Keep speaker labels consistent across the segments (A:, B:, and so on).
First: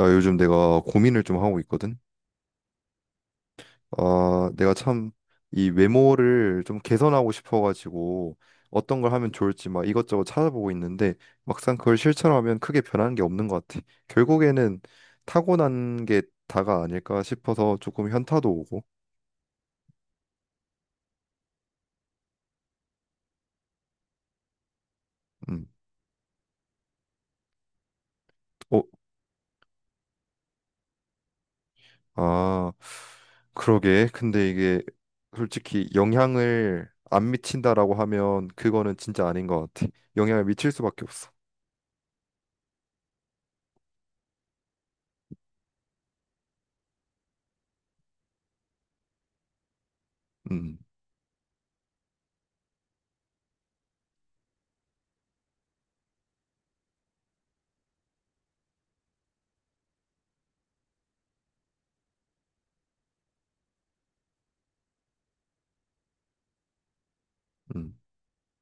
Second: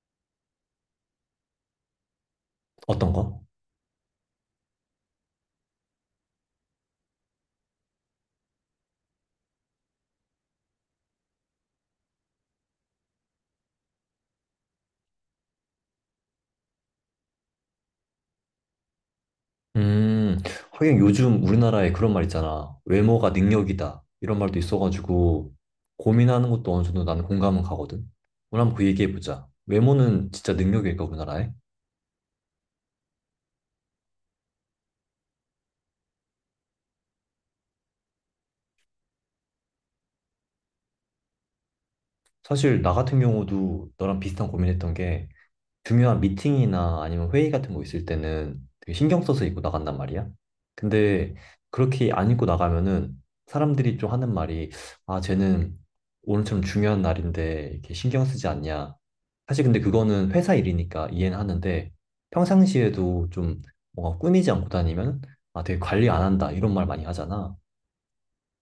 A: 야, 요즘 내가 고민을 좀 하고 있거든.
B: 어떤 거?
A: 아, 내가 참 이 외모를 좀 개선하고 싶어가지고 어떤 걸 하면 좋을지 막 이것저것 찾아보고 있는데 막상 그걸 실천하면 크게 변하는 게 없는 것 같아. 결국에는 타고난 게 다가 아닐까 싶어서 조금 현타도 오고.
B: 음, 하긴 요즘 우리나라에 그런 말 있잖아. 외모가 능력이다. 이런 말도 있어가지고
A: 음.
B: 고민하는 것도 어느 정도 나는 공감은 가거든. 오늘 한번
A: 어,
B: 그 얘기해보자. 외모는 진짜 능력일까, 우리나라에?
A: 아, 그러게. 근데 이게 솔직히 영향을 안 미친다라고 하면 그거는 진짜 아닌 것 같아. 영향을 미칠 수밖에 없어.
B: 사실 나 같은 경우도 너랑 비슷한 고민했던 게 중요한 미팅이나 아니면 회의 같은 거 있을 때는 되게 신경 써서 입고 나간단 말이야.
A: 음.
B: 근데 그렇게 안 입고 나가면은 사람들이 좀 하는 말이, 아, 쟤는 오늘처럼 중요한 날인데 이렇게 신경 쓰지 않냐. 사실 근데 그거는 회사 일이니까 이해는 하는데, 평상시에도 좀 뭔가 꾸미지 않고 다니면 아, 되게 관리 안 한다, 이런 말 많이 하잖아.
A: 음.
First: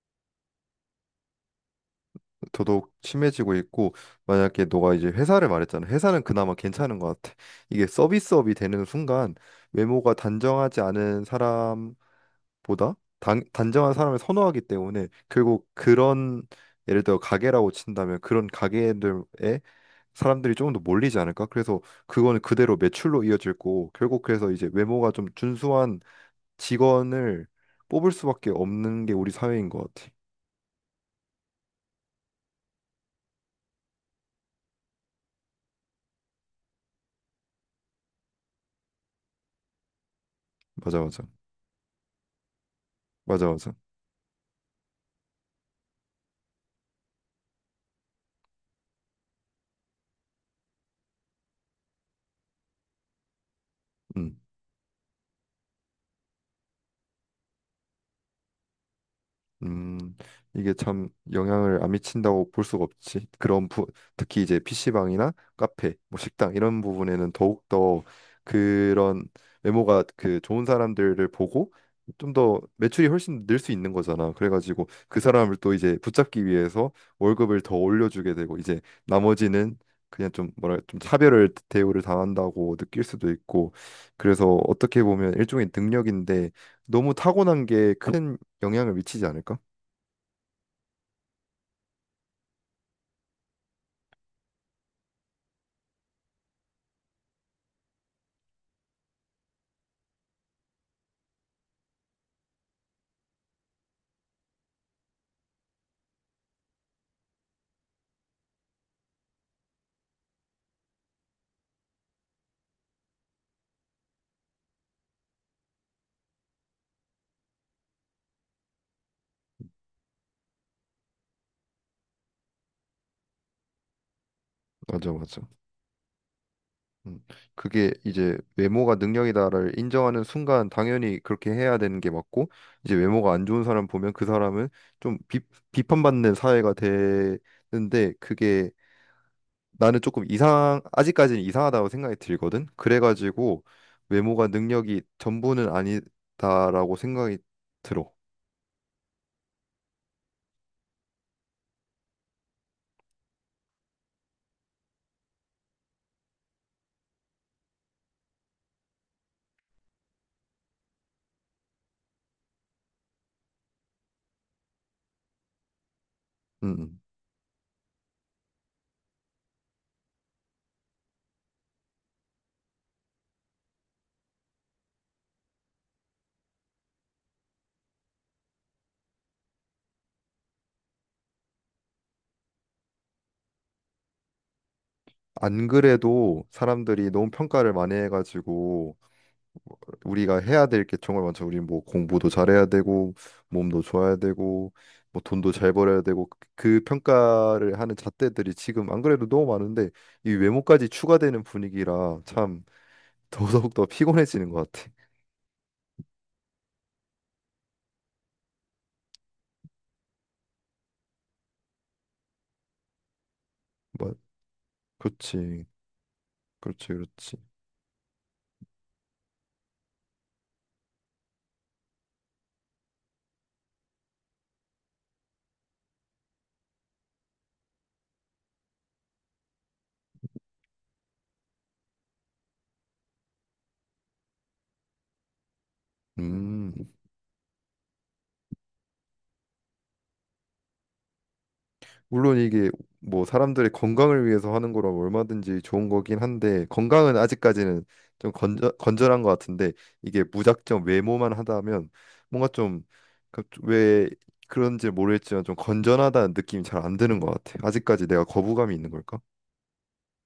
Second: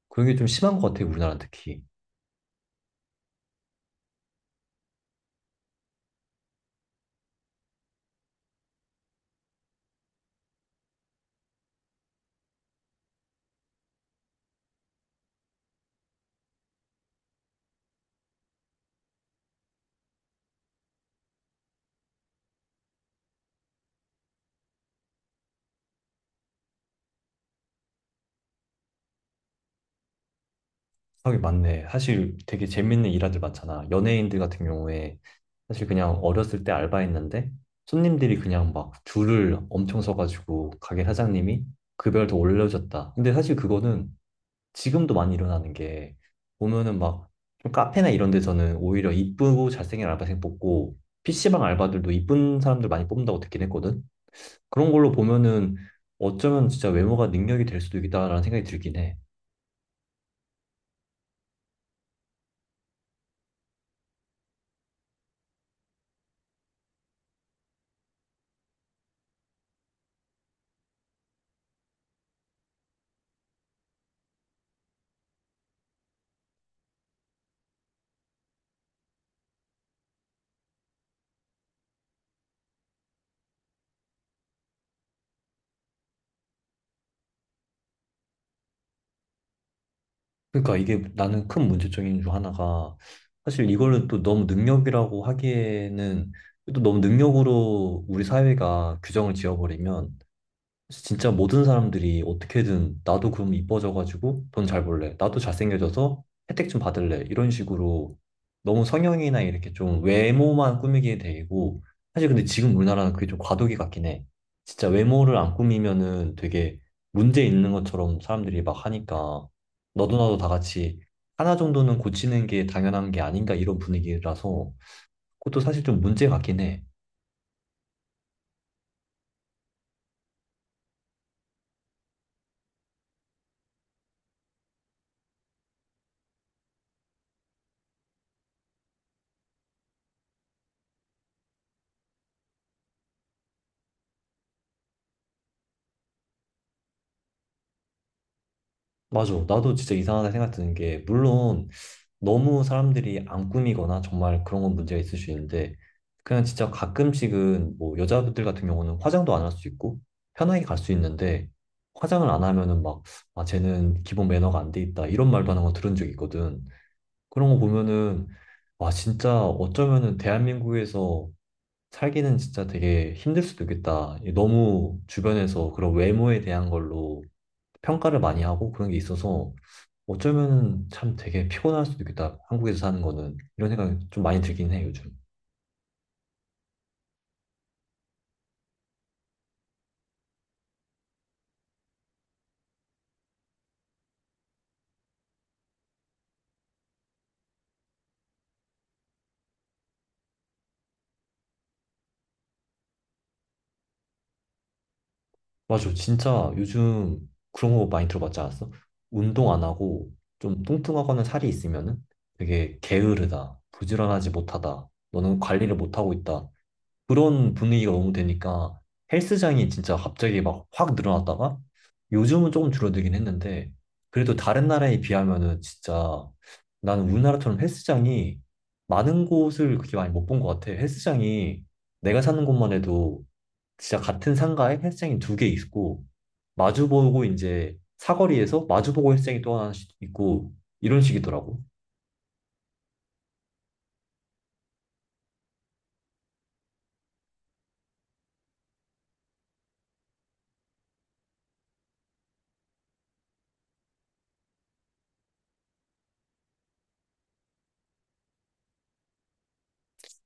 B: 그런 게 좀 심한 것 같아, 우리나라 특히.
A: 더더욱 심해지고 있고 만약에 너가 이제 회사를 말했잖아. 회사는 그나마 괜찮은 것 같아. 이게 서비스업이 되는 순간 외모가 단정하지 않은 사람보다 단정한 사람을 선호하기 때문에 결국 그런 예를 들어 가게라고 친다면 그런 가게들에 사람들이 조금 더 몰리지 않을까? 그래서 그거는 그대로 매출로 이어질 고 결국 그래서 이제 외모가 좀 준수한 직원을 뽑을 수밖에 없는 게 우리 사회인 것 같아.
B: 하긴 맞네. 사실 되게 재밌는 일화들 많잖아. 연예인들 같은 경우에 사실 그냥 어렸을 때 알바했는데 손님들이 그냥 막 줄을 엄청 서가지고
A: 맞아
B: 가게
A: 맞아.
B: 사장님이 급여를 더 올려줬다. 근데
A: 맞아
B: 사실
A: 맞아.
B: 그거는 지금도 많이 일어나는 게, 보면은 막좀 카페나 이런 데서는 오히려 이쁘고 잘생긴 알바생 뽑고, PC방 알바들도 이쁜 사람들 많이 뽑는다고 듣긴 했거든.
A: 음.
B: 그런 걸로 보면은 어쩌면 진짜 외모가 능력이 될 수도 있겠다라는 생각이 들긴 해.
A: 음, 이게 참 영향을 안 미친다고 볼 수가 없지. 특히 이제 PC방이나 카페, 뭐 식당 이런 부분에는 더욱더 그런 외모가 그 좋은 사람들을 보고 좀 더 매출이 훨씬 늘 수 있는 거잖아. 그래가지고 그 사람을 또 이제 붙잡기 위해서 월급을 더 올려주게 되고 이제 나머지는 그냥 좀 뭐랄 좀 차별을 대우를 당한다고 느낄 수도 있고 그래서 어떻게 보면 일종의 능력인데 너무 타고난 게큰 영향을 미치지 않을까?
B: 그러니까 이게, 나는 큰 문제점인 중 하나가, 사실 이거를 또 너무 능력이라고 하기에는, 또 너무 능력으로 우리 사회가 규정을 지어버리면, 그래서 진짜 모든 사람들이 어떻게든, 나도 그럼 이뻐져가지고 돈 잘 벌래, 나도 잘생겨져서 혜택 좀 받을래, 이런 식으로 너무 성형이나 이렇게 좀 외모만 꾸미게 되고. 사실 근데 지금 우리나라는 그게 좀 과도기 같긴 해. 진짜 외모를 안 꾸미면은 되게 문제 있는 것처럼 사람들이 막 하니까, 너도 나도 다 같이 하나 정도는 고치는 게 당연한 게 아닌가, 이런 분위기라서
A: 맞아, 맞아.
B: 그것도 사실 좀 문제 같긴 해.
A: 음. 그게 이제 외모가 능력이다를 인정하는 순간 당연히 그렇게 해야 되는 게 맞고 이제 외모가 안 좋은 사람 보면 그 사람은 좀 비, 비판받는 사회가 되는데 그게 나는 조금 이상 아직까지는 이상하다고 생각이 들거든. 그래가지고 외모가 능력이 전부는 아니다라고 생각이 들어.
B: 맞아. 나도 진짜 이상하다 생각 드는 게, 물론 너무 사람들이 안 꾸미거나 정말 그런 건 문제가 있을 수 있는데, 그냥 진짜 가끔씩은 뭐 여자분들 같은 경우는 화장도 안 할 수 있고 편하게 갈 수 있는데, 화장을 안 하면은 막 아, 쟤는 기본 매너가 안 돼 있다 이런 말도 하는 거 들은 적 있거든.
A: 음. 음.
B: 그런 거 보면은 와 진짜, 어쩌면은 대한민국에서 살기는 진짜 되게 힘들 수도 있겠다. 너무 주변에서 그런 외모에 대한 걸로 평가를 많이 하고 그런 게 있어서 어쩌면 참 되게 피곤할 수도 있겠다. 한국에서 사는 거는. 이런 생각이 좀 많이 들긴 해, 요즘.
A: 안 그래도 사람들이 너무 평가를 많이 해가지고 우리가 해야 될 게 정말 많죠. 우리 뭐 공부도 잘해야 되고 몸도 좋아야 되고 뭐 돈도 잘 벌어야 되고 그 평가를 하는 잣대들이 지금 안 그래도 너무 많은데 이 외모까지 추가되는 분위기라 참 더더욱 더 피곤해지는 것 같아.
B: 맞아. 진짜 요즘 그런 거 많이 들어봤지 않았어? 운동 안 하고 좀 뚱뚱하거나 살이 있으면은 되게 게으르다,
A: 뭐
B: 부지런하지 못하다, 너는
A: 그렇지,
B: 관리를 못하고 있다.
A: 그렇지, 그렇지.
B: 그런 분위기가 너무 되니까 헬스장이 진짜 갑자기 막 확 늘어났다가 요즘은 조금 줄어들긴 했는데, 그래도 다른 나라에 비하면은 진짜 나는 우리나라처럼 헬스장이 많은 곳을 그렇게 많이 못 본 것 같아. 헬스장이 내가 사는 곳만 해도 진짜 같은 상가에 헬스장이 두 개 있고,
A: 음.
B: 마주보고 이제 사거리에서 마주보고 헬스장이 또 하나 있고 이런 식이더라고.
A: 물론 이게 뭐 사람들의 건강을 위해서 하는 거라면 얼마든지 좋은 거긴 한데 건강은 아직까지는 건전한 것 같은데 이게 무작정 외모만 하다면 뭔가 좀 왜 그런지 모르겠지만 좀 건전하다는 느낌이 잘 안 드는 것 같아. 아직까지 내가 거부감이 있는 걸까?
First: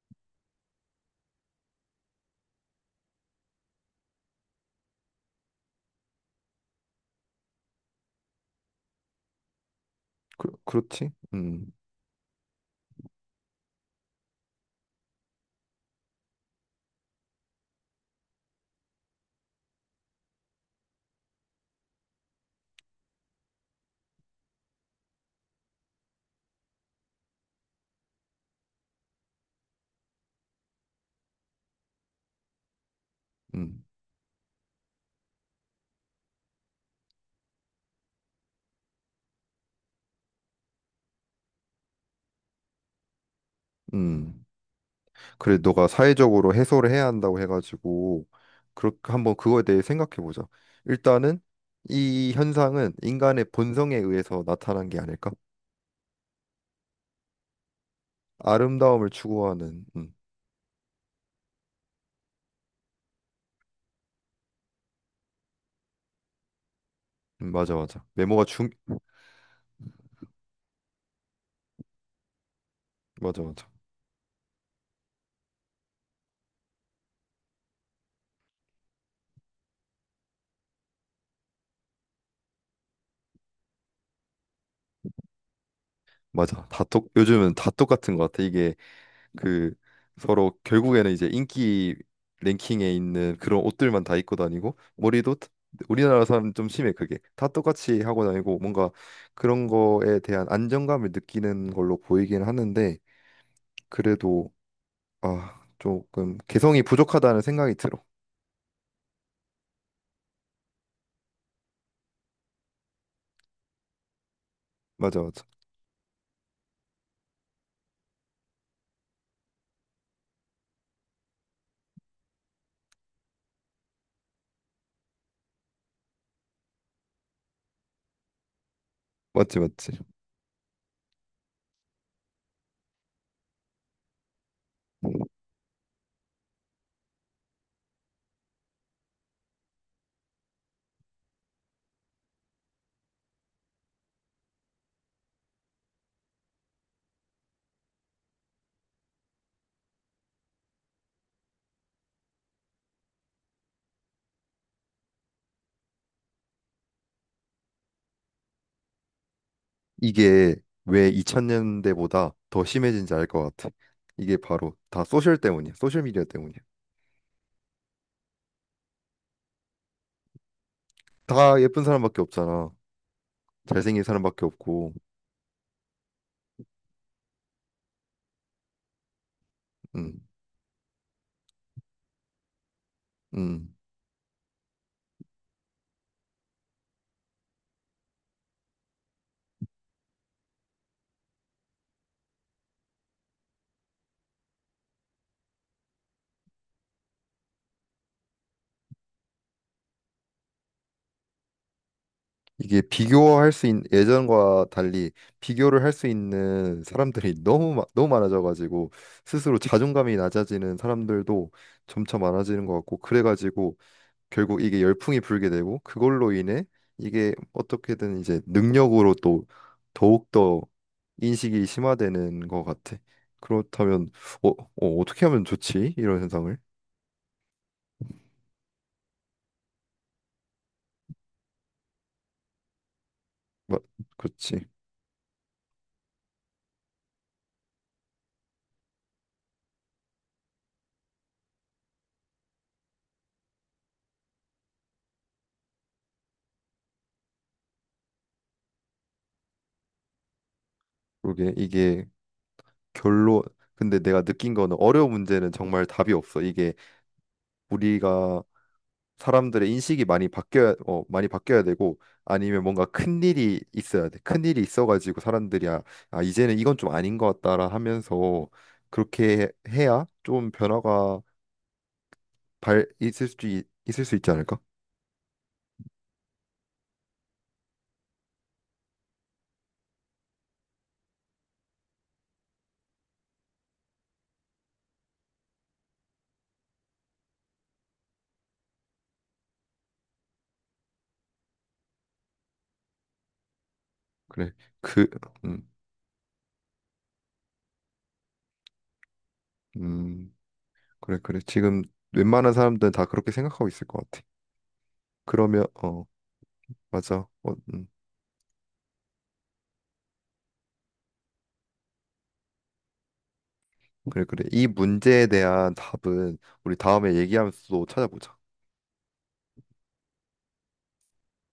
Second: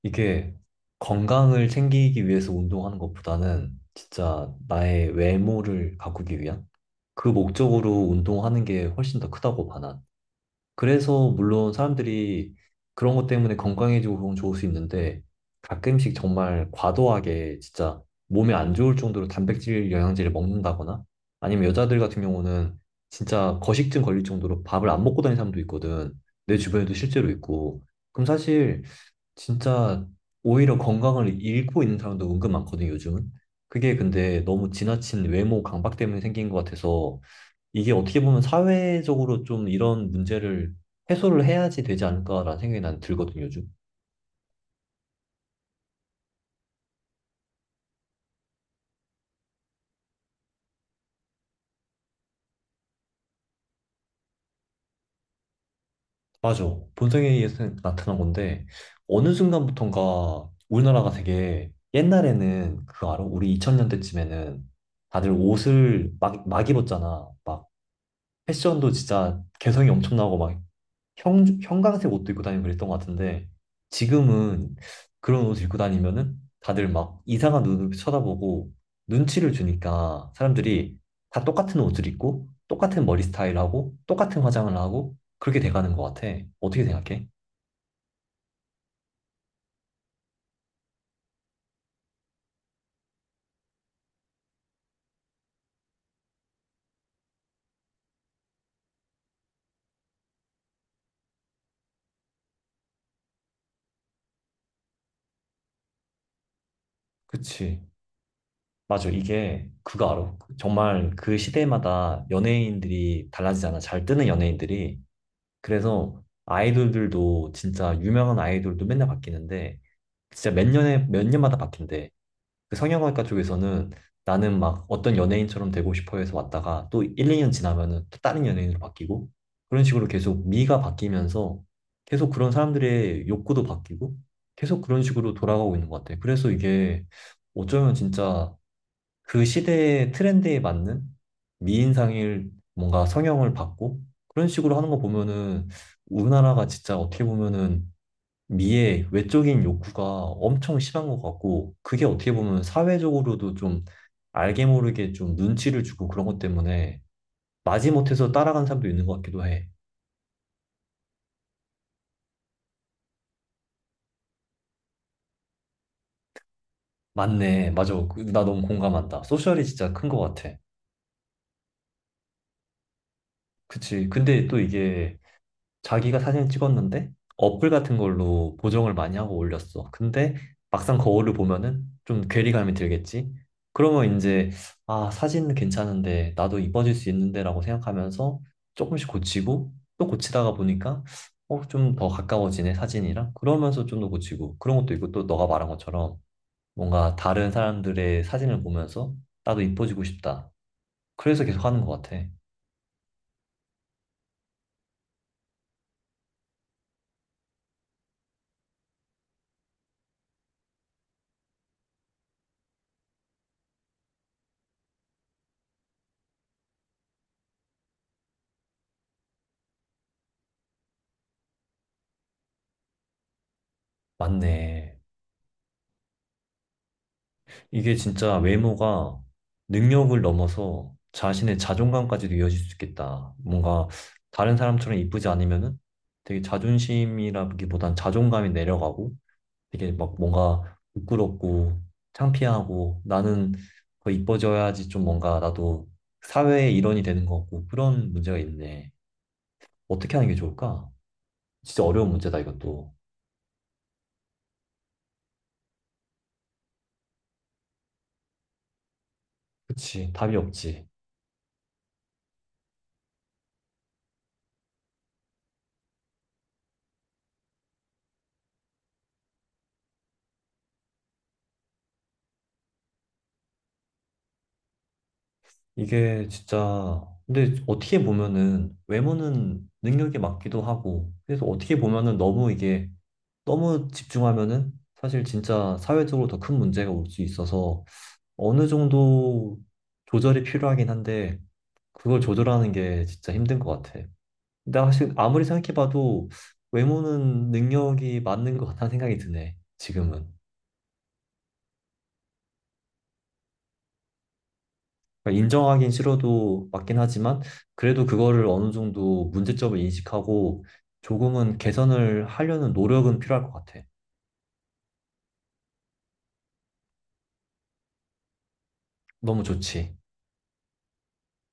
B: 이게 건강을 챙기기 위해서 운동하는 것보다는 진짜 나의 외모를 가꾸기 위한 그 목적으로 운동하는 게 훨씬 더 크다고 봐.
A: 그, 그렇지?
B: 그래서 물론 사람들이 그런 것 때문에 건강해지고 그건 좋을 수 있는데, 가끔씩 정말 과도하게 진짜 몸에 안 좋을 정도로 단백질 영양제를 먹는다거나, 아니면 여자들 같은 경우는 진짜 거식증 걸릴 정도로 밥을 안 먹고 다니는 사람도 있거든. 내 주변에도 실제로 있고. 그럼 사실 진짜 오히려 건강을 잃고 있는 사람도 은근 많거든, 요즘은.
A: 음,
B: 그게 근데 너무 지나친 외모 강박 때문에 생긴 것 같아서, 이게 어떻게 보면 사회적으로 좀 이런 문제를 해소를 해야지 되지 않을까라는 생각이 난 들거든요, 요즘.
A: 음. 그래, 너가 사회적으로 해소를 해야 한다고 해가지고 그렇게 한번 그거에 대해 생각해 보자. 일단은 이 현상은 인간의 본성에 의해서 나타난 게 아닐까?
B: 맞아. 본성에 의해서 나타난 건데,
A: 아름다움을
B: 어느
A: 추구하는
B: 순간부턴가 우리나라가 되게, 옛날에는 그거 알아? 우리 2000년대쯤에는 다들 옷을 막 입었잖아. 막
A: 맞아 맞아. 외모가 중
B: 패션도 진짜 개성이 엄청나고, 막 형광색 옷도 입고 다니고 그랬던 것
A: 맞아
B: 같은데,
A: 맞아.
B: 지금은 그런 옷을 입고 다니면은 다들 막 이상한 눈으로 쳐다보고 눈치를 주니까, 사람들이 다 똑같은 옷을 입고 똑같은 머리 스타일하고 똑같은 화장을 하고 그렇게 돼가는 것 같아.
A: 맞아.
B: 어떻게 생각해?
A: 요즘은 다 똑같은 것 같아. 이게 그 서로 결국에는 이제 인기 랭킹에 있는 그런 옷들만 다 입고 다니고 머리도 다- 우리나라 사람 좀 심해 그게 다 똑같이 하고 다니고 뭔가 그런 거에 대한 안정감을 느끼는 걸로 보이긴 하는데 그래도 아 조금 개성이 부족하다는 생각이
B: 그치.
A: 들어.
B: 맞아. 이게 그거 알아? 정말 그 시대마다 연예인들이 달라지잖아. 잘 뜨는 연예인들이.
A: 맞아 맞아.
B: 그래서 아이돌들도 진짜 유명한 아이돌도 맨날 바뀌는데, 진짜 몇 년에 몇 년마다 바뀐대. 그 성형외과 쪽에서는, 나는 막 어떤 연예인처럼 되고 싶어 해서 왔다가 또 1, 2년 지나면은 또 다른 연예인으로 바뀌고
A: 맞지
B: 그런
A: 맞지.
B: 식으로 계속 미가 바뀌면서 계속 그런 사람들의 욕구도 바뀌고 계속 그런 식으로 돌아가고 있는 것 같아. 그래서 이게, 어쩌면 진짜 그 시대의 트렌드에 맞는 미인상일, 뭔가 성형을 받고 그런 식으로 하는 거 보면은 우리나라가 진짜 어떻게 보면은 미의 외적인 욕구가 엄청 심한 것 같고, 그게 어떻게 보면 사회적으로도 좀 알게 모르게 좀 눈치를 주고 그런 것 때문에 마지못해서 따라간 사람도 있는 것 같기도 해.
A: 이게 왜 2000년대보다 더 심해진지 알 것 같아. 이게 바로 다 소셜 때문이야. 소셜 미디어 때문이야.
B: 맞네. 맞아. 나 너무 공감한다. 소셜이 진짜 큰 것 같아.
A: 다 예쁜 사람밖에 없잖아. 잘생긴
B: 그치.
A: 사람밖에
B: 근데 또
A: 없고.
B: 이게, 자기가 사진을 찍었는데 어플 같은 걸로 보정을 많이 하고 올렸어.
A: 음.
B: 근데 막상 거울을 보면은 좀 괴리감이 들겠지.
A: 음,
B: 그러면 이제 아, 사진은 괜찮은데 나도 이뻐질 수 있는데라고 생각하면서 조금씩 고치고 또 고치다가 보니까 어, 좀 더 가까워지네 사진이랑, 그러면서 좀 더 고치고 그런 것도 있고, 또 너가 말한 것처럼 뭔가 다른 사람들의 사진을 보면서 나도 이뻐지고 싶다. 그래서 계속 하는 것 같아.
A: 이게 비교할 수 있는 예전과 달리 비교를 할 수 있는 사람들이 너무 많아져가지고 스스로 자존감이 낮아지는 사람들도 점차 많아지는 것 같고 그래가지고 결국 이게 열풍이 불게 되고 그걸로 인해 이게 어떻게든 이제 능력으로 또 더욱더 인식이 심화되는 것 같아. 그렇다면
B: 맞네.
A: 어떻게 하면 좋지? 이런 현상을
B: 이게 진짜 외모가 능력을 넘어서 자신의 자존감까지도 이어질 수 있겠다.
A: 막
B: 뭔가 다른
A: 그렇지.
B: 사람처럼 이쁘지 않으면은 되게 자존심이라기보단 자존감이 내려가고 되게 막 뭔가 부끄럽고 창피하고, 나는 더 이뻐져야지 좀 뭔가 나도 사회의 일원이 되는 것 같고, 그런 문제가 있네. 어떻게 하는 게 좋을까?
A: 그게
B: 진짜
A: 이게
B: 어려운 문제다, 이것도.
A: 결론 근데 내가 느낀 거는 어려운 문제는 정말 답이 없어. 이게 우리가 사람들의 인식이
B: 그치,
A: 많이
B: 답이
A: 바뀌어야
B: 없지.
A: 어, 많이 바뀌어야 되고 아니면 뭔가 큰 일이 있어야 돼. 큰 일이 있어가지고 사람들이 아, 아 이제는 이건 좀 아닌 것 같다라 하면서 그렇게 해야 좀 변화가 발 있을 수 있지 않을까?
B: 이게 진짜 근데 어떻게 보면은 외모는 능력에 맞기도 하고, 그래서 어떻게 보면은 너무 이게 너무 집중하면은 사실 진짜 사회적으로 더 큰 문제가 올 수 있어서 어느 정도 조절이 필요하긴 한데, 그걸 조절하는 게 진짜 힘든 것 같아.
A: 그래.
B: 근데
A: 그,
B: 사실 아무리
A: 음,
B: 생각해봐도 외모는 능력이 맞는 것 같다는 생각이 드네, 지금은.
A: 음, 그래, 그래. 지금 웬만한 사람들은 다 그렇게 생각하고 있을 것 같아.
B: 그러니까
A: 그러면,
B: 인정하긴
A: 어,
B: 싫어도 맞긴
A: 맞아.
B: 하지만,
A: 어,
B: 그래도 그거를 어느 정도 문제점을 인식하고 조금은 개선을 하려는 노력은 필요할 것 같아.
A: 그래, 그래. 이 문제에 대한 답은 우리 다음에 얘기하면서 또 찾아보자.
B: 너무 좋지.